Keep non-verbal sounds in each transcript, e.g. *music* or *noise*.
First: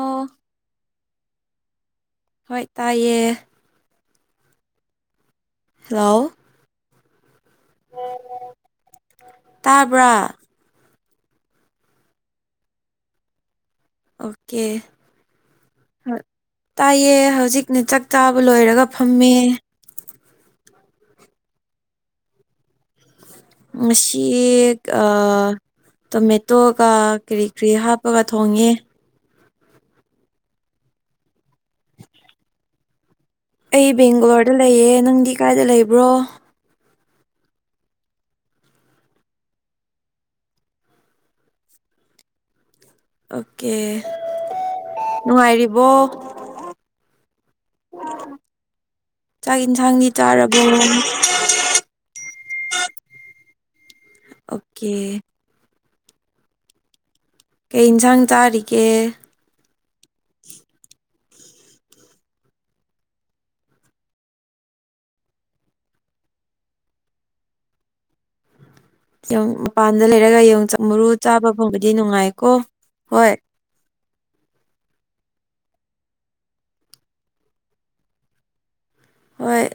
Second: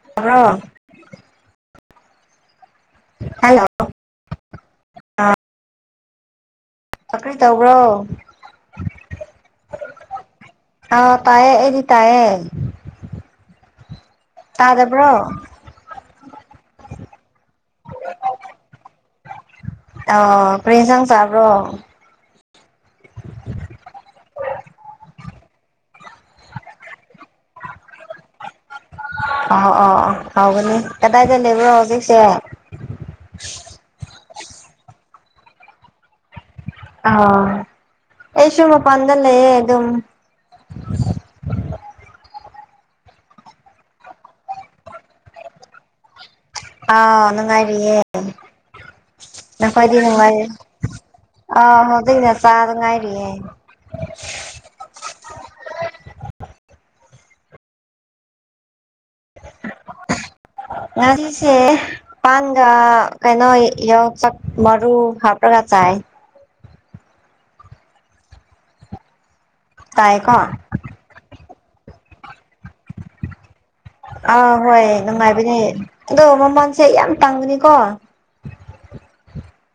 ꯑꯣ ꯍꯣ ꯍꯣꯏ ꯇꯥꯏꯌꯦ ꯑ ꯍꯜꯂꯣ ꯅꯪ ꯇꯧꯕ꯭ꯔꯣ ꯇꯥꯕ꯭ꯔꯥ ꯑꯥ ꯇꯌꯦ ꯑꯩꯗꯤ ꯇꯌꯦ ꯑꯣꯀꯦ ꯇꯥꯔ꯭ꯕ꯭ꯔꯣ ꯇꯥꯏꯌꯦ ꯍꯧꯖꯤꯛꯅ ꯆꯥꯛ ꯆꯥꯕ ꯂꯣꯏꯔꯒ ꯐꯝꯃꯦ ꯑꯣ ꯀꯔꯤ ꯑꯦꯟꯁꯥꯡ ꯁꯥꯕ꯭ꯔꯣ ꯃꯁꯤ ꯇꯣꯃꯦꯇꯣꯒ ꯀꯔꯤ ꯀꯔꯤ ꯍꯥꯞꯄꯒ ꯊꯣꯡꯉꯦ ꯑ ꯑ ꯑ ꯍꯥꯎꯕꯅꯦ ꯀꯗꯥꯏꯗ ꯂꯩꯕ꯭ꯔꯣ ꯍꯧꯖꯤꯛꯁꯦ ꯑꯩ ꯕꯦꯡꯒꯂꯣꯔꯗ ꯂꯩꯌꯦ ꯅꯪꯗꯤ ꯀꯥꯏꯗ ꯂꯩꯕ꯭ꯔꯣ ꯑ ꯑꯩꯁꯨ ꯃꯄꯥꯟ ꯗ ꯂꯩꯌꯦ ꯑꯗꯨꯝ ꯑꯣꯀꯦ ꯅꯨꯡꯉꯥꯏꯔꯤꯕꯣ ꯑꯥ ꯅꯨꯡꯉꯥꯏꯔꯤꯌꯦ ꯆꯥꯛ ꯅ ꯌꯦꯟꯁꯥꯡꯗꯤ ꯐꯗꯤꯅꯅꯨꯡꯉꯥꯏ ꯆꯥꯔꯕꯣ ꯑ ꯃꯗꯅ ꯆꯥꯅꯨꯡ ꯉꯥꯏꯔꯤ ꯑ ꯑꯣꯀꯦ ꯀꯩ ꯏꯟꯁꯥꯡ ꯆꯥꯔꯤꯒꯦ ꯉꯁꯤꯁꯦ ꯄꯥꯟꯒ ꯀꯩꯅꯣ ꯌꯣꯡꯆꯥꯛ ꯃꯔꯨ ꯍꯥꯞꯄ꯭ꯔꯒ ꯆꯥꯏ ꯃꯄꯥꯟꯗ ꯇꯥꯏꯀꯣ ꯂꯩꯔꯒ ꯌꯣꯡꯆꯥꯛ ꯃꯔꯨ ꯆꯥꯕ ꯐꯪꯕꯗꯤ ꯅꯨꯡꯉꯥꯏꯀꯣ ꯍꯣꯏ ꯑꯥ ꯍꯣꯏ ꯅꯨꯡꯉꯥꯏꯕꯅꯦ ꯑꯗꯣ ꯃꯃꯜꯁꯦ ꯌꯥꯝ ꯇꯥꯡꯕꯅꯤꯀꯣ ꯖ ꯍꯣꯏ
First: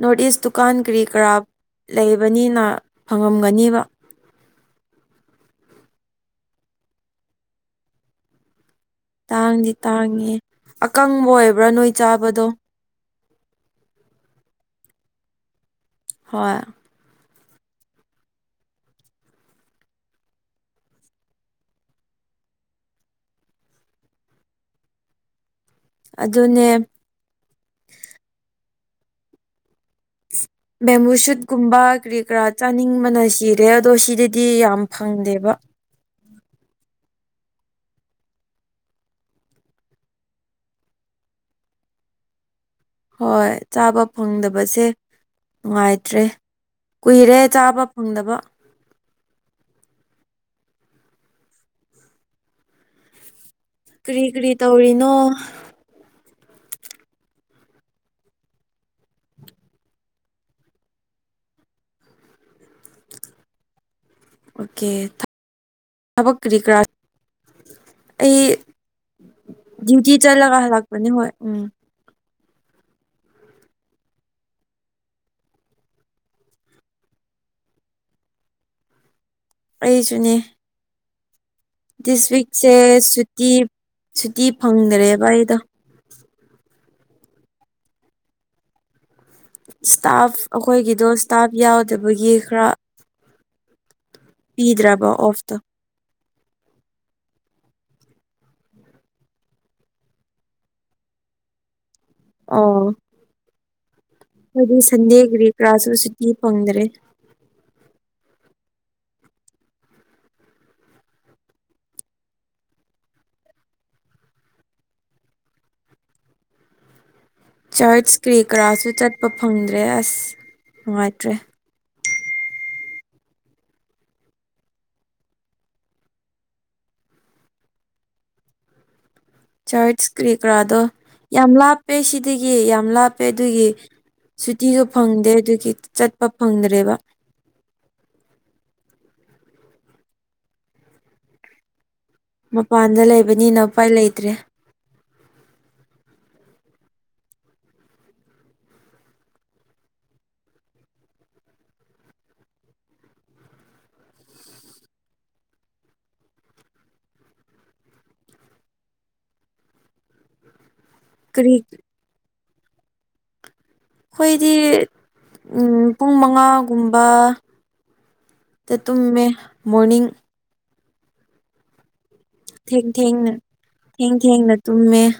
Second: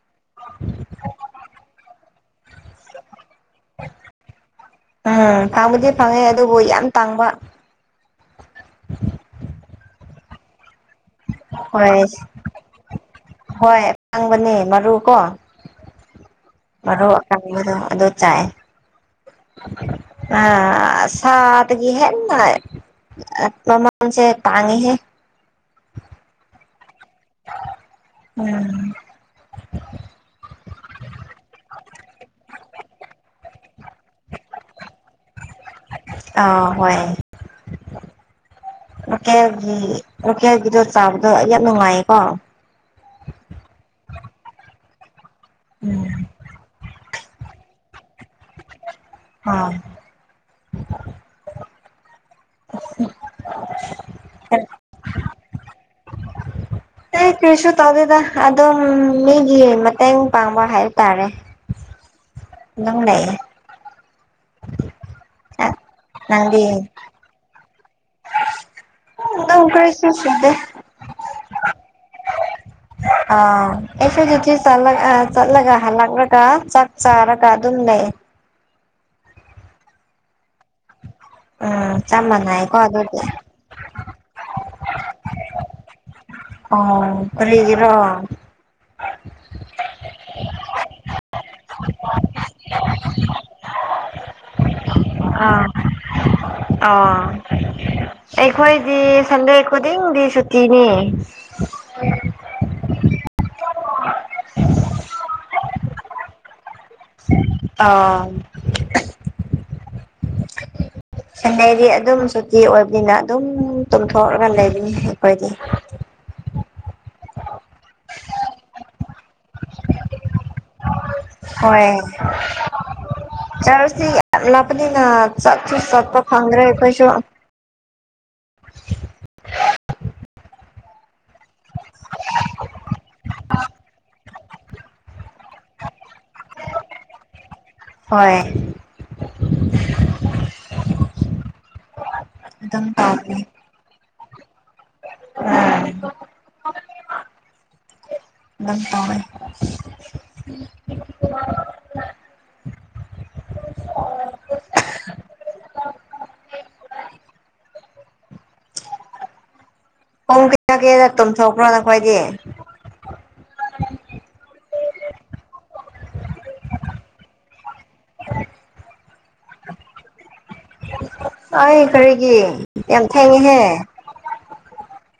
ꯅꯣꯔꯠ ꯏꯁ ꯗꯨꯀꯥꯟ ꯀꯔꯤ ꯀꯔꯥ ꯂꯩꯕꯅꯤꯅ ꯐꯪꯉꯝꯒꯅꯦꯕ ꯎꯝ ꯐꯪꯕꯨꯗꯤ ꯐꯪꯉꯦ ꯑꯗꯨꯕꯨ ꯌꯥꯝ ꯇꯥꯡꯕ ꯇꯥꯡꯗꯤ ꯇꯥꯡꯉꯦ ꯑꯀꯪꯕ ꯑꯣꯏꯕ꯭ꯔꯥ ꯅꯣꯏ ꯍꯣꯏ ꯆꯥꯕꯗꯣ ꯍꯣꯏ ꯑꯀꯪꯕꯅꯦ ꯃꯔꯨ ꯀꯣ ꯍꯣꯏ ꯆꯣ ꯑꯗꯨꯗꯣ ꯆꯌꯦ *unintelligible* ꯑ ꯁꯥꯠꯒꯤ ꯑꯦꯃꯩ ꯃꯃꯥꯜ ꯁꯦ ꯇꯥꯡꯢꯍꯦ ꯑꯗꯨꯅꯦ ꯎꯝ ꯕꯦꯃꯨ ꯁꯨꯠꯀꯨꯝꯕ ꯀꯔꯤ ꯀꯔꯥ ꯆꯥꯅꯤꯡꯕꯅ ꯁꯤꯠ ꯑꯥ ꯑꯗꯣ ꯁꯤꯗꯗꯤ ꯌꯥꯝ ꯐꯪꯗꯦꯕ ꯑꯥ ꯍꯣꯏ *inaudible* *inaudible* ꯂꯣꯀꯦꯜꯒꯤ ꯂꯣꯀꯦꯜꯒꯤꯗꯣ ꯆꯥꯕꯗꯣ ꯑꯩ ꯌꯥꯝ ꯅꯨꯡꯉꯥꯏꯌꯦꯀꯣ ꯍꯣꯏ ꯆꯥꯕ ꯐꯪꯗꯕꯁꯦ ꯎꯝ ꯅꯨꯡꯉꯥꯏꯇ꯭ꯔꯦ ꯀꯨꯏꯔꯦ ꯆꯥꯕ ꯐꯪꯗꯕ ꯑꯥ *unintelligible* ꯀꯔꯤ ꯀꯔꯤ ꯇꯧꯔꯤꯅꯣ? ꯑꯩ ꯀꯩꯁꯨ ꯇꯧꯗꯦꯗ ꯑꯗꯨꯝ ꯃꯤꯒꯤ ꯃꯇꯦꯡ ꯄꯥꯡꯕ ꯍꯥꯏꯇꯥꯔꯦ *inaudible* *inaudible* ꯅꯪꯅꯦꯌꯦ ꯑꯣꯀꯦ ꯊꯕꯛ ꯀ꯭ꯔꯤ ꯅꯪꯗꯤ ꯀꯔꯥ ꯑꯩ ꯑꯗꯨꯝ ꯀꯔꯤꯁꯨ ꯗ꯭ꯌꯨꯇꯤ ꯁꯨꯗꯦ ꯆꯠꯂꯒ ꯍꯜꯂꯛꯄꯅꯦ ꯍꯣꯏ ꯎꯝ ꯑꯥ ꯑꯩꯈꯣꯏ ꯑꯗꯨꯗꯤ ꯆꯠꯂꯒ ꯍꯜꯂꯛꯂꯒ ꯆꯥꯛ ꯆꯥꯔꯒ ꯑꯗꯨꯝ ꯂꯩ ꯎ *unintelligible* ꯑꯩꯁꯨꯅꯦ ꯎꯝ ꯆꯞ ꯗꯤꯁꯋꯤꯛꯁꯦ ꯃꯥꯟꯅꯩꯀꯣ ꯑꯗꯨꯗꯤ ꯁꯨꯇꯤ ꯁꯨꯇꯤ ꯐꯪꯗ꯭ꯔꯦꯕ ꯑꯩꯗ ꯑꯣ ꯀꯔꯤꯒꯤꯔꯣ ꯏꯁꯇꯥꯐ ꯑꯩꯈꯣꯏꯒꯤꯗꯣ ꯏꯁꯇꯥꯐ ꯌꯥꯎꯗꯕꯒꯤ ꯈꯔ ꯄꯤꯗ꯭ꯔꯥ ꯑꯥ ꯑꯥ ꯑꯩꯈꯣꯏꯗꯤ ꯁꯟꯗꯦ ꯈꯣꯗꯤꯡꯗꯤ ꯁꯨꯇꯤꯅꯤ ꯑꯣ ꯑꯩꯈꯣꯏꯗꯤ ꯁꯟꯗꯦꯒꯤꯔꯤ ꯀꯔꯥꯁꯨ ꯁꯨꯇꯤ ꯐꯪꯗ꯭ꯔꯦ ꯑꯥ ꯁꯟꯗꯥꯌꯗꯤ ꯑꯗꯨꯝ ꯁꯨꯇꯤ ꯑꯣꯏꯕꯅꯤꯅ ꯑꯗꯨꯝ ꯇꯨꯝꯊꯣꯛꯑꯒ ꯂꯩꯕꯅꯤ ꯑꯩꯈꯣꯏꯗꯤ *inaudible* *inaudible* ꯆꯔꯆ ꯀꯔꯤ ꯀꯔꯥꯁꯨ ꯆꯠꯄ ꯐꯪꯗ꯭ꯔꯦ ꯑꯁ ꯅꯨꯡꯉꯥꯏ ꯍꯣꯏ ꯆꯔꯁꯤ ꯌꯥꯝ ꯂꯥꯞꯅꯤꯅꯥ ꯁꯠꯄ ꯐꯪꯒ꯭ꯔꯦ ꯑꯩꯈꯣꯏꯁꯨ *inaudible* *inaudible* ꯆꯔꯠꯁ ꯀꯔꯤ ꯀꯔꯥꯗꯣ ꯌꯥꯝ ꯂꯥꯞꯄꯦ ꯁꯤꯗꯒꯤ ꯌꯥꯝ ꯂꯥꯞꯄꯦ ꯑꯗꯨꯒꯤ ꯁꯨꯇꯤꯁꯨ ꯐꯪꯗꯦ ꯑꯗꯨꯗꯤ ꯆꯠꯄ ꯐꯪꯗ꯭ꯔꯦꯕ ꯍꯣꯏ ꯑꯗꯨꯝ ꯃꯄꯥꯟꯗ ꯇꯧꯕꯅꯤ ꯂꯩꯕꯅꯤꯅ ꯎꯄꯥꯏ ꯂꯩꯇ꯭ꯔꯦ ꯝ ꯇꯦ *unintelligible* *inaudible* *inaudible* *inaudible* *inaudible* ꯄꯣꯡ ꯀꯌꯥ ꯀꯌꯥꯗ ꯀꯔꯤ ꯇꯨꯝꯊꯣꯛꯄ꯭ꯔꯣ ꯅꯈꯣꯏꯗꯤ ꯑꯩꯈꯣꯏꯗꯤ ꯄꯨꯡ ꯃꯉꯥꯒꯨꯝꯕ ꯇꯨꯝꯃ ꯃꯣꯔꯅꯤꯡꯅꯤꯡ ꯑꯩ ꯀꯔꯤꯒꯤ ꯊꯦꯡ ꯌꯥꯝ ꯊꯦꯡꯅ ꯊꯦꯡꯉꯍꯦ ꯊꯦꯡ ꯊꯦꯡꯅ ꯇꯨꯝꯃꯦ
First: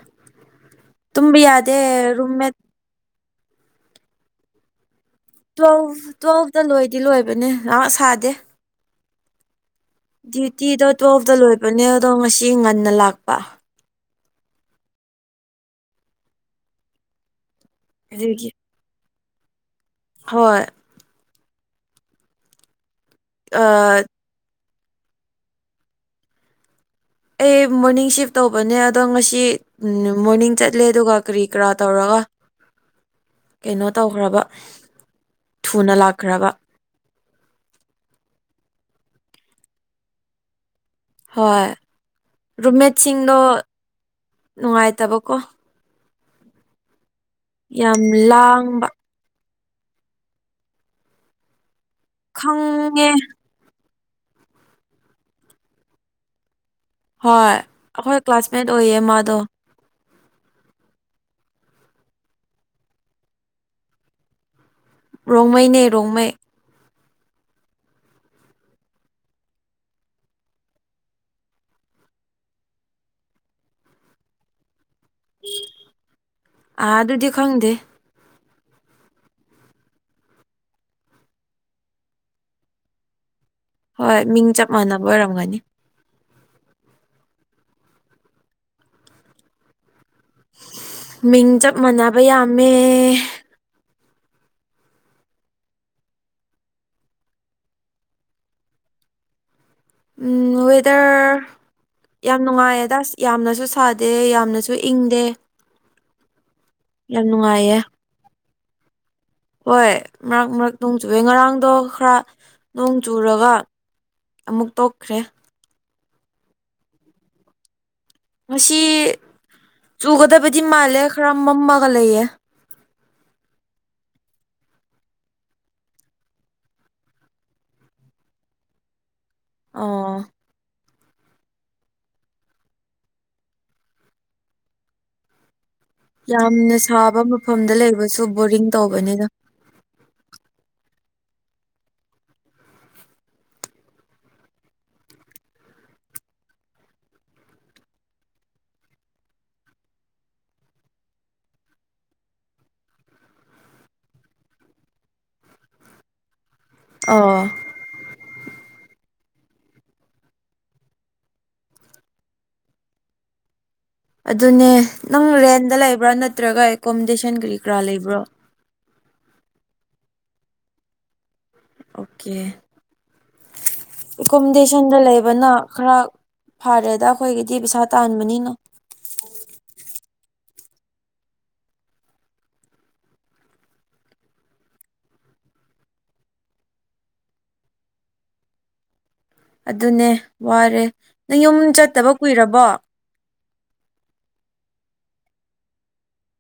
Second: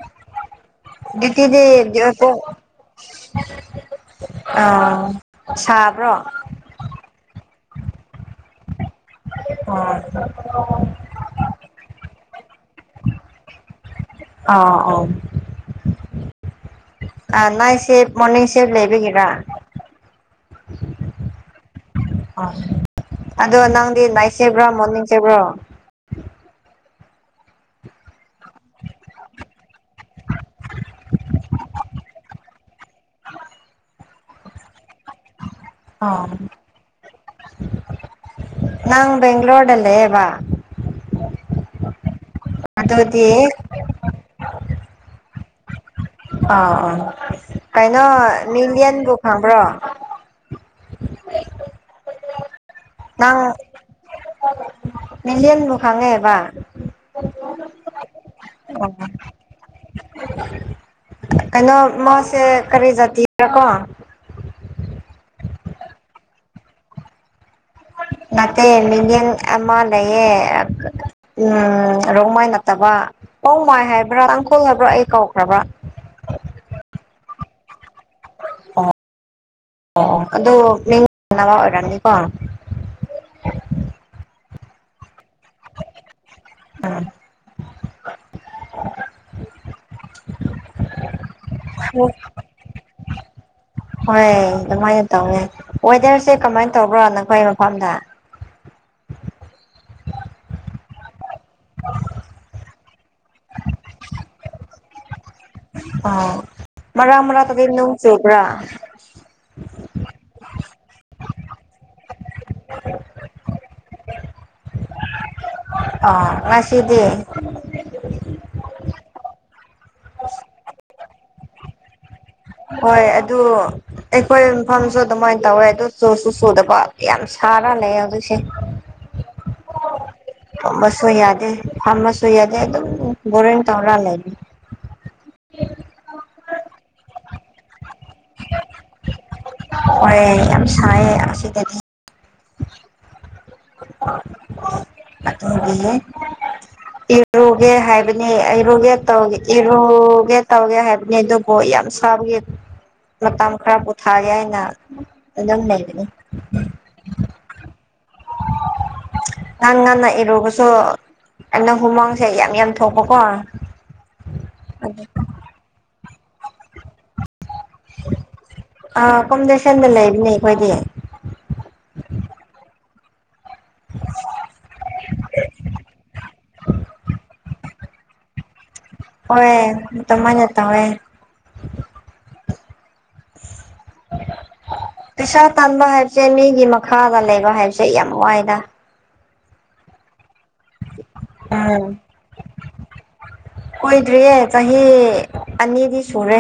ꯇꯨꯝꯕ ꯌꯥꯗꯦ ꯗꯤꯤꯗꯤ ꯔꯨꯝꯃꯦꯠ ꯑ ꯇ꯭ꯋꯦꯜ ꯇꯨꯋꯦꯜꯐꯇ ꯂꯣꯏꯗꯤ ꯂꯣꯏꯕꯅꯦ ꯌꯥꯝ ꯁꯥꯗꯦ ꯑꯣ ꯗ꯭ꯌꯨꯇꯤꯗꯣ ꯇꯨꯋꯦꯜꯐꯇ ꯂꯣꯏꯕꯅꯦ ꯑꯗꯣ ꯉꯁꯤ ꯉꯟꯅ ꯂꯥꯛꯄ ꯑꯥ ꯑꯥ ꯑ ꯅꯥꯏ ꯁꯤꯞ ꯃꯣꯔꯅꯤꯡ ꯑꯗꯨꯒꯤ ꯁꯤꯞ ꯂꯩꯕꯤꯒꯤꯦꯔ ꯍꯣꯏ ꯑ ꯑꯗꯣ ꯅꯪꯗꯤ ꯑꯩ ꯅꯥꯏꯠ ꯁꯕ꯭ꯔꯣ ꯃꯣꯔꯅꯤꯡ ꯆꯕ꯭ꯔꯣ ꯑꯩ ꯃꯣꯔꯅꯤꯡ ꯁꯤꯐ ꯇꯧꯕꯅꯦ ꯑꯗꯣ ꯉꯁꯤ ꯃꯣꯔꯅꯤꯡ ꯆꯠꯂꯦ ꯑꯗꯨꯒ ꯀꯔꯤ ꯀꯔꯥ ꯇꯧꯔꯒ ꯀꯩꯅꯣ ꯇꯧꯈ꯭ꯔꯕ ꯊꯨꯅ ꯂꯥꯛꯈ꯭ꯔꯕ ꯅꯪ ꯦꯡ꯭ꯂꯣꯣꯔꯗ ꯂꯩꯦ ꯋꯥ ꯍꯣꯏ ꯔꯨꯝꯃꯦꯠꯁꯤꯡꯗꯣ ꯑꯗꯨꯗꯤ ꯅꯨꯡꯉꯥꯏꯇꯕꯀꯣ ꯑꯥ ꯑꯥ ꯌꯥꯝ ꯀꯩꯅꯣ ꯂꯥꯡꯕ ꯅꯟꯗꯤꯌꯥꯟꯕꯨ ꯈꯪꯕ꯭ꯔꯣ ꯈꯥꯎ ꯑ ꯃꯤꯗꯤꯅꯕꯨ ꯈꯥꯡꯒꯦꯕ ꯍꯣꯏ ꯑꯩꯈꯣꯏ ꯀ꯭ꯂꯥꯁꯃꯦꯠ ꯑꯣ ꯑꯣꯏꯌꯦ ꯃꯥꯗꯣ ꯀꯩꯅꯣ ꯃꯥꯁꯦ ꯀꯔꯤ ꯖꯥꯇꯔꯥꯀꯣ ꯔꯣꯡꯃꯩꯅꯦ ꯔꯣꯡꯃꯩ ꯅꯠꯇꯦ ꯃꯤꯌꯟ ꯑꯃ ꯂꯩꯌꯦ ꯎꯝ ꯔꯣꯡꯃꯥꯏ ꯅꯠꯇꯕ ꯔꯣꯡꯃꯥꯏ ꯍꯥꯏꯕ꯭ꯔꯥ ꯇꯥꯡꯈꯣꯜ ꯍꯥꯏꯕ꯭ꯔꯥ ꯑꯩ ꯀꯧꯈ꯭ꯔꯕ꯭ꯔꯥ ꯑ ꯑꯗꯨꯗꯤ ꯈꯪꯗꯦ ꯑꯣ ꯑꯣ ꯑꯗꯨ ꯃꯤꯡꯅꯕ ꯑꯣꯏꯔꯝꯅꯤꯀꯣ ꯍꯣꯏ ꯃꯤꯡ ꯆꯞ ꯃꯥꯟꯅꯕ ꯑꯣꯏꯔꯝꯒꯅꯤ ꯎꯝ ꯃꯤꯡ ꯆꯞ ꯃꯅꯥꯕ ꯑꯃꯦ ꯍꯣꯏ ꯑꯗꯨꯃꯥꯏꯅ ꯇꯧꯋ ꯋꯦꯗꯔꯁꯦ ꯀꯃꯥꯏꯅ ꯇꯧꯕ꯭ꯔꯣ ꯅꯈꯣꯏ ꯃꯐꯝꯗ ꯎꯝ ꯋꯦꯗꯔ ꯌꯥꯝ ꯅꯨꯡꯉꯥꯏꯌꯦ ꯁ ꯌꯥꯝꯅꯁꯨ ꯁꯥꯗꯦ ꯌꯥꯝꯅꯁꯨ ꯏꯪꯗꯦ ꯑ ꯃꯔ ꯌꯥꯝ ꯃꯔꯥ ꯇ ꯅꯨꯡꯉꯥꯏꯌꯦ ꯂꯣꯡ ꯆꯕ꯭ꯔꯥ ꯍꯣꯏ ꯃꯔꯛ ꯃꯔꯛ ꯅꯣꯡ ꯆꯨꯨꯔꯦ ꯉꯔꯥꯡꯗꯣ ꯈꯔ ꯅꯣꯡ ꯆꯨꯔꯒ ꯑꯃꯨꯛ ꯇꯣꯛꯈ꯭ꯔꯦ ꯑ ꯉꯁꯤꯗꯤ ꯉꯁꯤ ꯆꯨꯒꯗꯕꯗꯤ ꯃꯥꯜꯂꯦ ꯈꯔ ꯃꯝꯃꯒ ꯂꯩꯌꯦ ꯍꯣꯏ ꯑꯗꯨ ꯑꯩꯈꯣꯏ ꯃꯐꯝꯁꯨ ꯑꯗꯨꯃꯥꯏꯅ ꯇꯧꯋꯦ ꯑꯗꯨ ꯆꯨꯁꯨ ꯆꯨꯗꯕ ꯌꯥꯝ ꯁꯔꯥ ꯂꯩ ꯌꯥ ꯑꯗꯨꯁ ꯑꯥ ꯐꯝꯕꯁꯨ ꯌꯥꯗꯦ ꯐꯝꯝꯕꯁꯨ ꯌꯥꯗꯦ ꯑꯗꯨꯝ ꯕꯣꯔꯤꯡ ꯇꯧꯔ ꯂꯩꯅꯤ ꯌꯥꯝꯅ ꯁꯥꯕ ꯃꯐꯝꯗ ꯂꯩꯕꯁꯨ ꯕꯣꯔꯤꯡ ꯇꯧꯕꯅꯤꯅ ꯍꯔꯦ ꯌꯥꯝ ꯁꯥꯏ ꯑꯁꯤ ꯑꯁꯤꯗꯗꯤ *inaudible* *unintelligible* ꯦ ꯏꯔꯨꯒꯦ ꯍꯥꯏꯕꯅꯤ ꯏꯔꯨꯒꯦ ꯇꯧ ꯏꯔꯨꯒꯦ ꯇꯧꯒꯦ ꯍꯥꯏꯕꯅꯤ ꯑꯗꯨꯕꯨ ꯌꯥꯝ ꯁꯥꯕꯒꯦ *inaudible* *unintelligible* ꯃꯇꯝ ꯈꯔ ꯄꯣꯊꯥꯒꯦ ꯍꯥꯏꯅ ꯑꯗꯨꯝ ꯂꯩꯒꯅꯤ ꯑ ꯉꯪ ꯉꯟꯅ ꯏꯔꯕꯁꯨ ꯑꯩꯅ ꯍꯨꯃꯥꯡꯁꯦ ꯌꯥꯝ ꯌꯥꯝ ꯊꯣꯛꯄꯀꯣ ꯑꯗꯨꯅꯦ ꯅꯪ ꯔꯦꯟꯗ ꯂꯩꯕ꯭ꯔꯥ ꯅꯠꯇ꯭ꯔꯒ ꯑꯦꯀꯣꯃꯣꯗꯦꯁꯟ ꯀꯔꯤ ꯀꯔꯥ ꯂꯩꯕ꯭ꯔꯣ ꯑ ꯀꯣꯝꯗꯁꯟꯗ ꯂꯩꯕꯅꯦ ꯑꯩꯈꯣꯏꯗꯤ ꯑꯣꯀꯦ ꯑꯦꯀꯣꯃꯣꯗꯦꯁꯟꯗ ꯂꯩꯕꯅ ꯈꯔ ꯐꯔꯦꯗ ꯑꯩꯈꯣꯏꯒꯤꯗꯤ ꯄꯩꯁꯥ ꯇꯥꯟꯕꯅꯤꯅꯣ ꯍ ꯇ ꯃꯅꯇꯥꯋꯦ *unintelligible* ꯄꯩꯁꯥ ꯇꯥꯟꯕ ꯍꯥꯏꯕꯁꯦ ꯃꯤꯒꯤ ꯃꯈꯥꯗ ꯂꯩꯕ ꯍꯥꯏꯕꯁꯦ ꯌꯥꯝ ꯋꯥꯏꯅ ꯑꯗꯨꯅꯦ ꯋꯥꯔꯦ ꯅꯪ ꯌꯨꯝ ꯆꯠꯇꯕ ꯀꯨꯏꯔꯕꯣ? ꯀꯣꯏꯗ꯭ꯔꯤꯌꯦ ꯆꯍꯤ ꯑꯅꯤꯗꯤ ꯁꯨꯔꯦ꯫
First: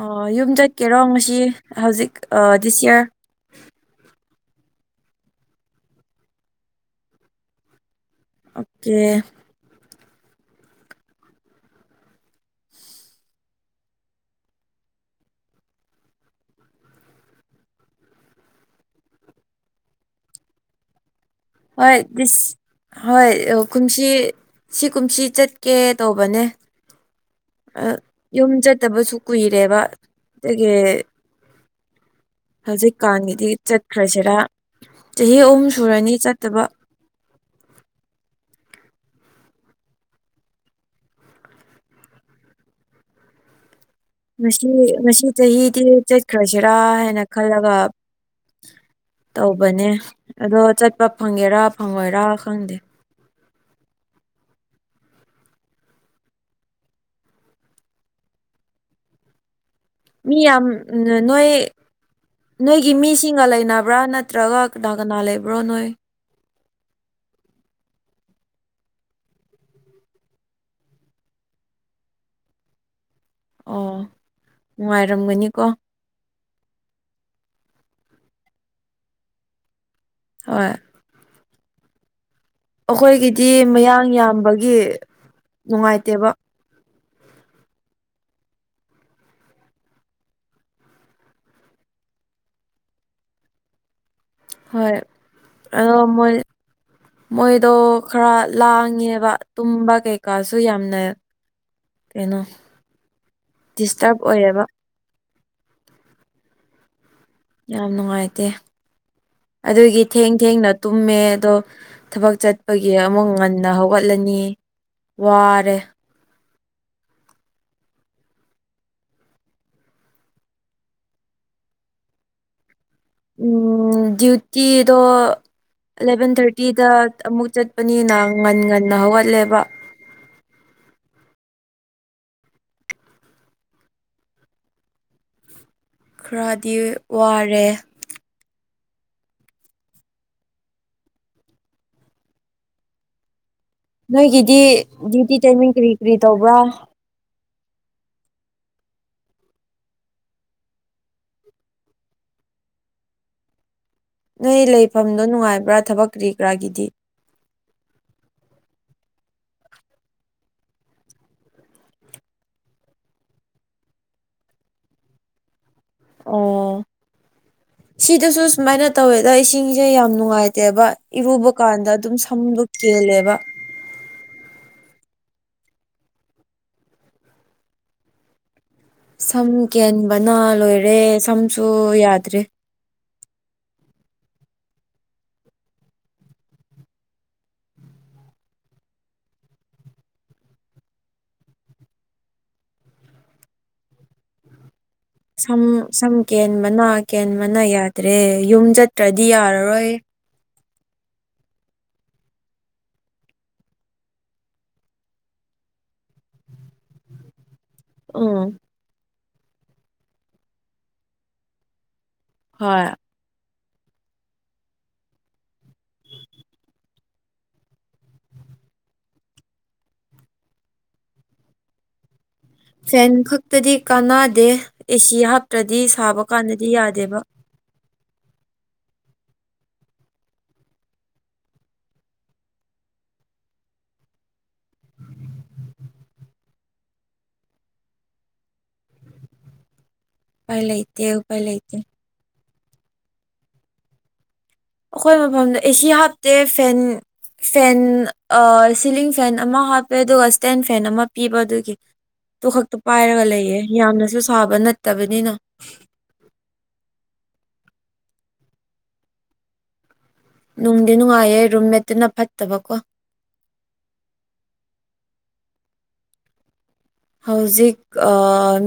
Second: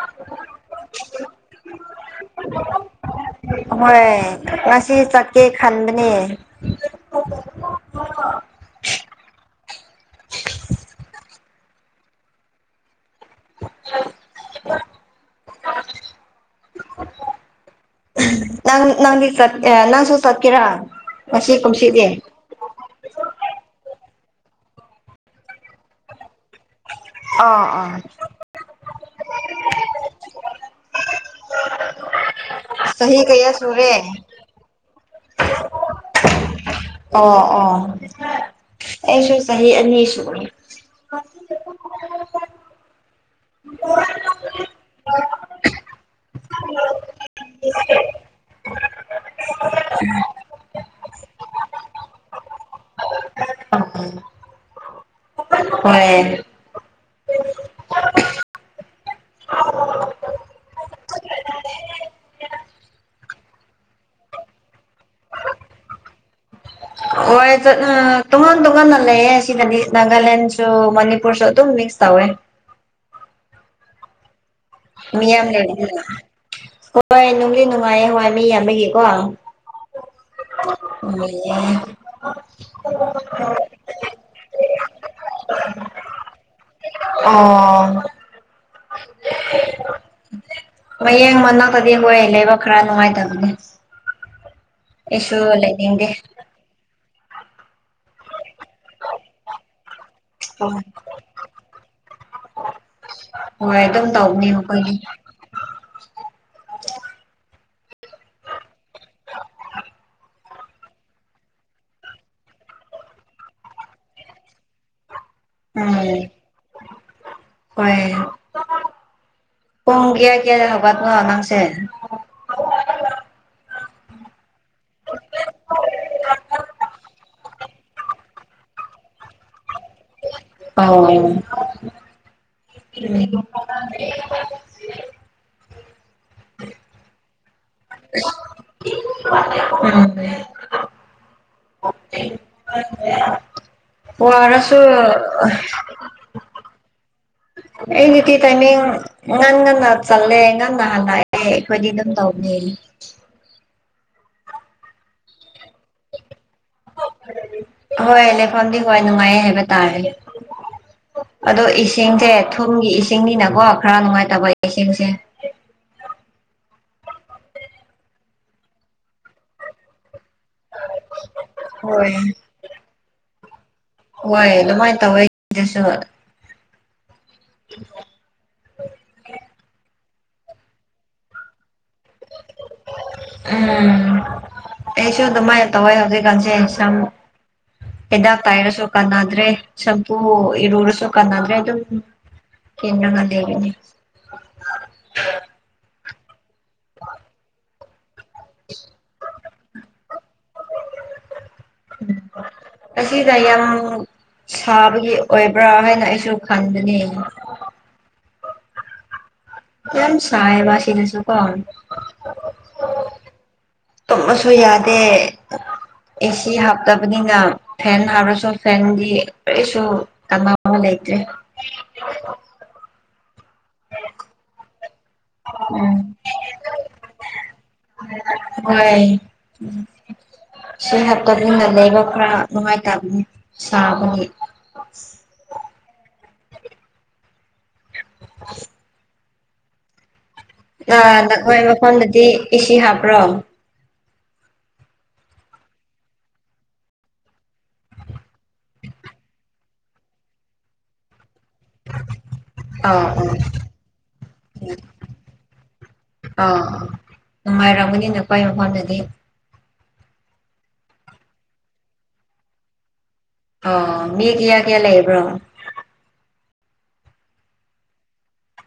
ꯑꯣ ꯌꯨꯝ ꯆꯠꯀꯦꯔꯣ ꯉꯁꯤ ꯍꯧꯖꯤꯛ ꯑ ꯗꯤꯁ ꯌꯔ꯫ ꯍꯣꯏ ꯉꯁꯤ ꯆꯠꯀꯦ ꯈꯟꯕꯅꯦ꯫ *unintelligible* ꯑꯣꯀꯦ꯫ *unintelligible* ꯑꯍ ꯅꯪ ꯅꯪꯗꯤ ꯆꯠ ꯑꯦ ꯅꯪꯁꯨ ꯆꯠꯀꯦꯔꯥ? ꯉꯁꯤ ꯍꯣꯏ ꯀꯨꯝꯁꯤꯗꯤ ꯗꯤꯁ ꯍꯣꯏ ꯑ ꯀꯨꯃꯁꯤ ꯁꯤ ꯀꯨꯝꯁꯤ ꯆꯠꯀꯦ ꯇꯧꯕꯅꯦ꯫ ꯑꯥ ꯑ ꯑꯥ ꯌꯨꯝ ꯆꯠꯇꯕꯁꯨ ꯀꯨꯏꯔꯦꯕ ꯗꯒꯤ ꯆꯍꯤ ꯍꯧꯖꯤꯛꯀꯥꯟꯒꯤꯗꯤ ꯀꯌꯥ ꯁꯨꯔꯦ ꯆꯠꯈ꯭ꯔꯁꯤꯔ ꯆꯍꯤ ꯑꯍꯨꯝ ꯁꯨꯔꯅꯤ ꯆꯠꯇꯕ꯫ ꯑꯣ ꯑꯣ *unintelligible* ꯑꯩꯁꯨ ꯆꯍꯤ ꯑꯅꯤ ꯁꯨꯔ *unintelligible* ꯉꯁꯤ ꯉꯁꯤ ꯆꯍꯤꯗꯤ ꯆꯠꯈ꯭ꯔꯁꯤꯔꯥ ꯍꯥꯏꯅ ꯈꯜꯂꯒ ꯇꯧꯕꯅꯦ ꯑꯗꯣ ꯆꯠꯄ ꯐꯪꯒꯦꯔꯥ ꯐꯪꯉꯣꯏꯔꯥ ꯈꯪꯗꯦ꯫ ꯍꯣꯏ ꯃꯤ ꯌꯥꯝ ꯅꯣꯏ ꯅꯣꯏꯒꯤ ꯃꯤꯁꯤꯡꯒ ꯂꯩꯅꯕ꯭ꯔꯥ ꯅꯠꯇ꯭ꯔꯒ ꯀꯅꯥ ꯀꯅꯥ ꯂꯩꯕ꯭ꯔꯣ ꯅꯣꯏ? ꯍꯣꯏ ꯇꯣꯉꯥꯟ ꯇꯣꯉꯥꯟꯅ ꯂꯩꯌꯦ ꯑꯁꯤꯗꯗꯤ ꯅꯥꯒꯥꯂꯦꯟꯁꯨ ꯃꯅꯤꯄꯨꯔꯁꯨ ꯑꯗꯨꯝ ꯃꯤꯛꯁ ꯇꯧꯋꯦ꯫ ꯑꯣ ꯃꯤꯌꯥꯝ ꯅꯨꯡꯉꯥꯏꯔꯝꯒꯅꯤꯀꯣ ꯂꯩ꯫ ꯍꯣꯏ ꯅꯨꯡꯗꯤ ꯅꯨꯡꯉꯥꯏꯌꯦ ꯍꯋꯥꯏ ꯃꯤ ꯌꯝꯕꯒꯤꯀꯣ ꯍꯣꯏ ꯎ *unintelligible* ꯑꯩꯈꯣꯏꯒꯤꯗꯤ ꯃꯌꯥꯡ ꯌꯥꯝꯕꯒꯤ ꯅꯨꯡꯉꯥꯏꯇꯦꯕ꯫ *unintelligible* *inaudible* ꯃꯌꯦꯡ ꯃꯅꯥꯛꯇꯗꯤ ꯍꯣꯏ ꯂꯩꯕ ꯈꯔ ꯅꯨꯡꯉꯥꯏꯇꯕꯅꯦ꯫ ꯍꯣꯏ ꯑꯩꯁꯨ ꯑꯗꯣ ꯂꯩꯅꯤꯡꯗꯦ ꯃꯣꯏ ꯃꯣꯏꯗꯣ ꯈꯔ ꯂꯥꯡꯉꯦꯕ ꯇꯨꯝꯕ ꯀꯩꯀꯥꯁꯨ ꯌꯥꯝꯅ ꯀꯩꯅꯣ ꯍꯣꯏ ꯑꯗꯨꯝ ꯗꯤꯁꯇꯔꯕ ꯇꯧꯕꯅꯤ ꯑꯣꯏꯌꯦꯕ ꯃꯈꯣꯏꯒꯤ꯫ *unintelligible* ꯌꯥꯝ ꯅꯨꯡꯉꯥꯏꯇꯦ꯫ ꯑꯗꯨꯒꯤ ꯊꯦꯡ ꯊꯦꯡꯅ ꯇꯨꯝꯃꯦ ꯑꯗꯣ ꯊꯕꯛ ꯆꯠꯄꯒꯤ ꯑꯃꯨꯛ ꯉꯟꯅ ꯍꯧꯒꯠꯂꯅꯤ꯫ ꯋꯥꯔꯦ *unintelligible* ꯄꯨꯡ ꯀꯌꯥ ꯀꯌꯥ ꯍꯧꯒꯠꯅꯣ ꯅꯪꯁꯦ ꯎꯝ *unintelligible* ꯇꯤꯗꯣ ꯑꯦꯂꯚꯦꯟ ꯊꯥꯔꯇꯤꯗ ꯑꯃꯨꯛ ꯆꯠꯄꯅꯤꯅꯪ ꯉꯟ ꯉꯟꯅ ꯍꯧꯒꯠꯂꯦꯕ꯫ ꯑꯧ *unintelligible* ꯈꯔꯗꯤ ꯋꯥꯔꯦ꯫ *unintelligible* ꯎꯝ ꯅꯣꯏꯒꯤꯗꯤ ꯋꯥꯔꯁꯨ ꯗ꯭ꯌꯨꯇꯤ ꯇꯥꯏꯃꯤꯡ ꯀꯔꯤ ꯀꯔꯤ ꯇꯧꯕ꯭ꯔꯥ? ꯑꯩ ꯒꯤꯇꯤ ꯇꯥꯏꯃꯤꯡ ꯉꯟ ꯉꯟꯅ ꯆꯠꯂꯦ ꯉꯟꯅ ꯍꯜꯂꯛꯑꯦ ꯑꯩꯈꯣꯏꯗꯤ ꯑꯗꯨꯝ ꯇꯧꯕꯅꯦ꯫ *unintelligible* ꯅꯣꯏ ꯂꯩꯐꯝꯗꯣ ꯅꯨꯡꯉꯥꯏꯕ꯭ꯔꯥ ꯊꯕꯛ ꯀ꯭ꯔꯤ ꯀ꯭ꯔꯥꯒꯤꯗꯤ? ꯍꯣꯏ ꯂꯩꯐꯝꯗꯤ ꯍꯣꯏ ꯅꯨꯡꯉꯥꯏ ꯍꯥꯏꯕ ꯇꯥꯔꯦ꯫ ꯑꯗꯣ ꯏꯁꯤꯡꯁꯦ ꯊꯨꯝꯒꯤ ꯏꯁꯤꯡꯅꯤꯅꯀꯣ ꯈꯔ ꯅꯨꯡꯉꯥꯏꯇꯕ ꯏꯁꯤꯡꯁꯦ꯫ ꯑꯣ ꯁꯤꯗꯁꯨ ꯁꯨꯃꯥꯏꯅ ꯇꯧꯋꯦꯗ ꯏꯁꯤꯡꯁꯦ ꯌꯥꯝ ꯅꯨꯡꯉꯥꯏ ꯅꯨꯡꯉꯥꯏꯇꯦꯕ ꯏꯔꯨꯕ ꯀꯥꯟꯗ ꯍꯣꯏ ꯑꯗꯨꯝ ꯁꯝꯗꯣ ꯀꯦꯜꯂꯦꯕ ꯍꯣꯏ ꯑꯗꯨꯃꯥꯏꯅ ꯇꯧꯋꯦ ꯁꯤꯁꯨ *inaudible* *inaudible* ꯁꯝ ꯀꯦꯟꯕꯅ ꯂꯣꯏꯔꯦ ꯁꯝꯁꯨ ꯌꯥꯗ꯭ꯔꯦ ꯄꯩꯁꯨ ꯑꯗꯨꯃꯥꯏ ꯇꯧꯏ ꯍꯧꯖꯤꯛꯀꯁꯦ ꯁꯝ ꯍꯤꯗꯥꯛ ꯄꯥꯏꯔꯁꯨ ꯀꯥꯟꯅꯗ꯭ꯔꯦ ꯁꯝꯄꯨ ꯏꯔꯨꯔꯁꯨ ꯀꯥꯟꯅꯗ꯭ꯔꯦ ꯑꯗꯨꯝ ꯆꯟꯅꯉꯗꯦꯕꯤꯅꯤ *inaudible* ꯁꯝ ꯁꯝ ꯀꯦꯟꯕꯅ ꯀꯦꯟꯕꯅ ꯌꯥꯗ꯭ꯔꯦ ꯌꯨꯝ ꯆꯠꯇ꯭ꯔꯗꯤ ꯌꯥꯔꯔꯣꯏ ꯍ *inaudible* ꯑꯁꯤꯁꯏ ꯌꯥꯝ ꯁꯥꯕꯒꯤ ꯑꯣꯏꯕ꯭ꯔꯥ ꯍꯥꯏꯅ ꯑꯩꯁꯨ ꯈꯟꯕꯅꯤ ꯎꯝ ꯌꯥꯝ ꯁꯥꯏꯕ ꯁꯤꯗꯁꯨꯀꯣ ꯍ ꯇꯨꯝꯃꯁꯨ ꯌꯥꯗꯦ ꯑꯦꯁꯤ ꯍꯥꯞꯇꯕꯅꯤꯅ ꯐꯦꯟ ꯍꯥꯞꯔꯁꯨ ꯐꯦꯟꯒꯤ ꯀꯔꯤꯁꯨ ꯀꯅꯥ ꯑꯃ ꯂꯩ ꯦ *unintelligible* ꯐꯦꯟ ꯈꯛꯇꯗꯤ ꯀꯥꯟꯅꯗꯦ ꯑꯦꯁꯤ ꯍꯥꯞꯇ꯭ꯔꯗꯤ ꯁꯥꯕ ꯀꯥꯟꯗꯗꯤ ꯌꯥꯗꯦꯕ ꯍꯣꯢ ꯁꯤ ꯍꯦꯛꯇꯅ ꯂꯩꯕ ꯈꯔ ꯅꯨꯡꯉꯥꯏꯇꯕꯅꯤ ꯁꯥꯕꯅꯤ ꯑꯁ *unintelligible* ꯎꯄꯥꯏ ꯑ ꯂꯩꯇꯦ ꯎꯄꯥꯏ ꯅꯈꯣꯏ ꯂꯩꯇꯦ ꯃꯐꯝꯗꯗꯤ ꯏꯁꯤ ꯍꯥꯞꯄ꯭ꯔꯣ ꯑꯩꯈꯣꯏ ꯃꯐꯝꯗ ꯑꯦꯁꯤ ꯍꯥꯞꯇꯦ ꯐꯦꯟ ꯐꯦꯟ ꯁꯤꯂꯤꯡ ꯐꯦꯟ ꯑꯃ ꯍꯥꯞꯄꯦ ꯑꯗꯨꯒ ꯏꯁꯇꯦꯟ ꯐꯦꯟ ꯑꯃ ꯄꯤꯕ ꯑꯗꯨꯒꯤ ꯇꯣ ꯈꯛꯇꯨ ꯑꯥ ꯄꯥꯏꯔꯒ ꯑꯥ ꯂꯩꯌꯦ ꯌꯥꯝꯅꯁꯨ ꯁꯥꯕ ꯅꯠꯇꯕꯅꯤꯅ ꯑꯥ ꯑ ꯅꯨꯡꯉꯥꯏꯔꯝꯒꯅꯤꯅ ꯑꯩꯈꯣꯏ ꯃꯐꯝꯗꯗꯤ ꯅꯨꯡꯗꯤ ꯅꯨꯡꯉꯥꯏꯌꯦ ꯔꯨꯝꯃꯦꯠꯇꯨꯅ ꯐꯠꯇꯕꯀꯣ ꯑ ꯃꯤ ꯀꯌꯥ ꯀꯌꯥ ꯂꯩꯌꯕ꯭ꯔꯣ ꯍꯧꯖꯤꯛ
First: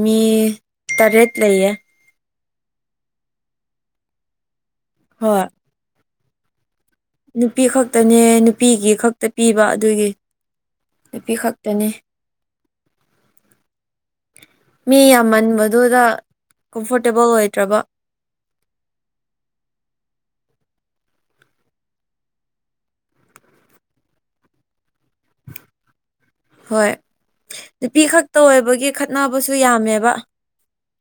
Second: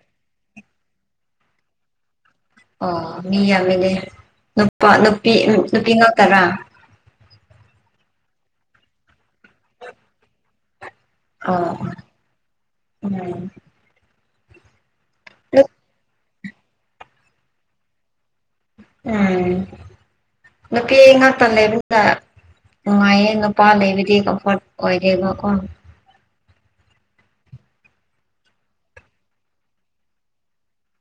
ꯃꯤ ꯇꯔꯦꯠ ꯂꯩꯌꯦ ꯑꯣ ꯃꯤ ꯌꯥꯝꯃꯤꯅꯦ ꯅꯨꯄꯥ ꯅꯨꯄꯤ ꯍꯣꯏ ꯅꯨꯄꯤ ꯉꯥ ꯇꯔꯥ ꯅꯨꯄꯤ ꯈꯛꯇꯅꯦ ꯅꯨꯄꯤꯒꯤ ꯈꯛꯇ ꯄꯤꯕ ꯑꯗꯨꯒꯤ ꯅꯨꯄꯤ ꯑ ꯈꯛꯇꯅꯦ ꯎꯝ ꯃꯤ ꯌꯥꯝꯃꯟꯕꯗꯨꯗ ꯀꯝꯐꯣꯔꯇꯦꯕꯜ ꯑꯣꯏꯗ꯭ꯔꯕ ꯎꯝ ꯅꯨꯄꯤ ꯉꯥꯛꯇ ꯂꯩꯕꯅ ꯅꯨꯡꯉꯥꯏꯌꯦ ꯅꯨꯄꯥ ꯂꯩꯕꯗꯤ ꯀꯝꯐꯣꯔꯠ ꯑꯣꯏꯗꯦꯕꯀꯣ ꯍꯣꯏ ꯅꯨꯄꯤ ꯈꯛꯇ ꯑꯣꯏꯕꯒꯤ ꯈꯠꯅꯕꯁꯨ ꯌꯥꯝꯃꯦꯕ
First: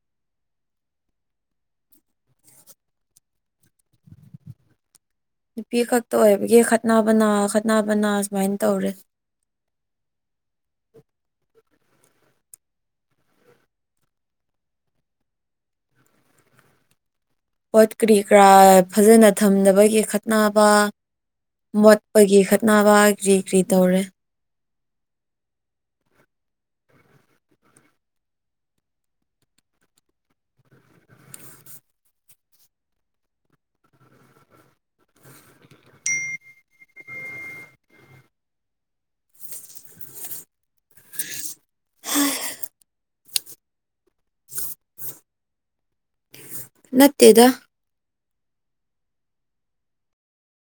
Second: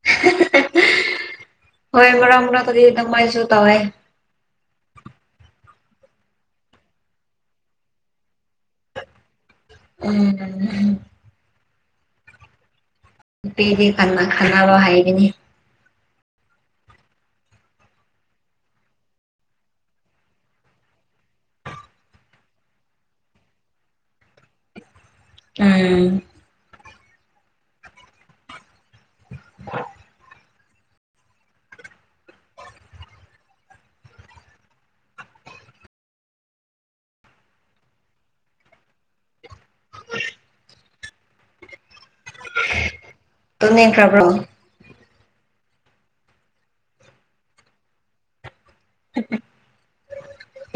*unintelligible* ꯍꯣꯏ ꯃꯔ ꯃꯔ ꯊꯗꯤ ꯑꯗꯨꯃꯥꯏꯁꯨ ꯇꯧꯑ ꯅꯨꯄꯤ ꯈꯛꯇ ꯑꯣꯏꯕꯒꯤ ꯈꯠꯅꯕꯅꯥ ꯈꯠꯅꯕꯅꯥ ꯎꯝ ꯅꯨꯄꯤꯗꯤ ꯀꯟꯅ ꯈꯟꯅꯕ ꯍꯩꯒꯅꯤ ꯄꯣꯠ ꯀꯔꯤ ꯀꯔꯥ ꯐꯖꯅ ꯊꯝꯅꯕꯒꯤ ꯈꯠꯅꯕ ꯃꯣꯠꯄꯒꯤ ꯈꯠꯅꯕ ꯀ꯭ꯔꯤ ꯀ꯭ꯔꯤ ꯇꯧꯔꯦ ꯎꯝ ꯀꯔꯛ *inaudible* *inaudible* ꯇꯅꯤ ꯀ꯭ꯔꯕ꯭ꯔꯣ ꯅꯠꯇꯦꯗ ꯀ *inaudible*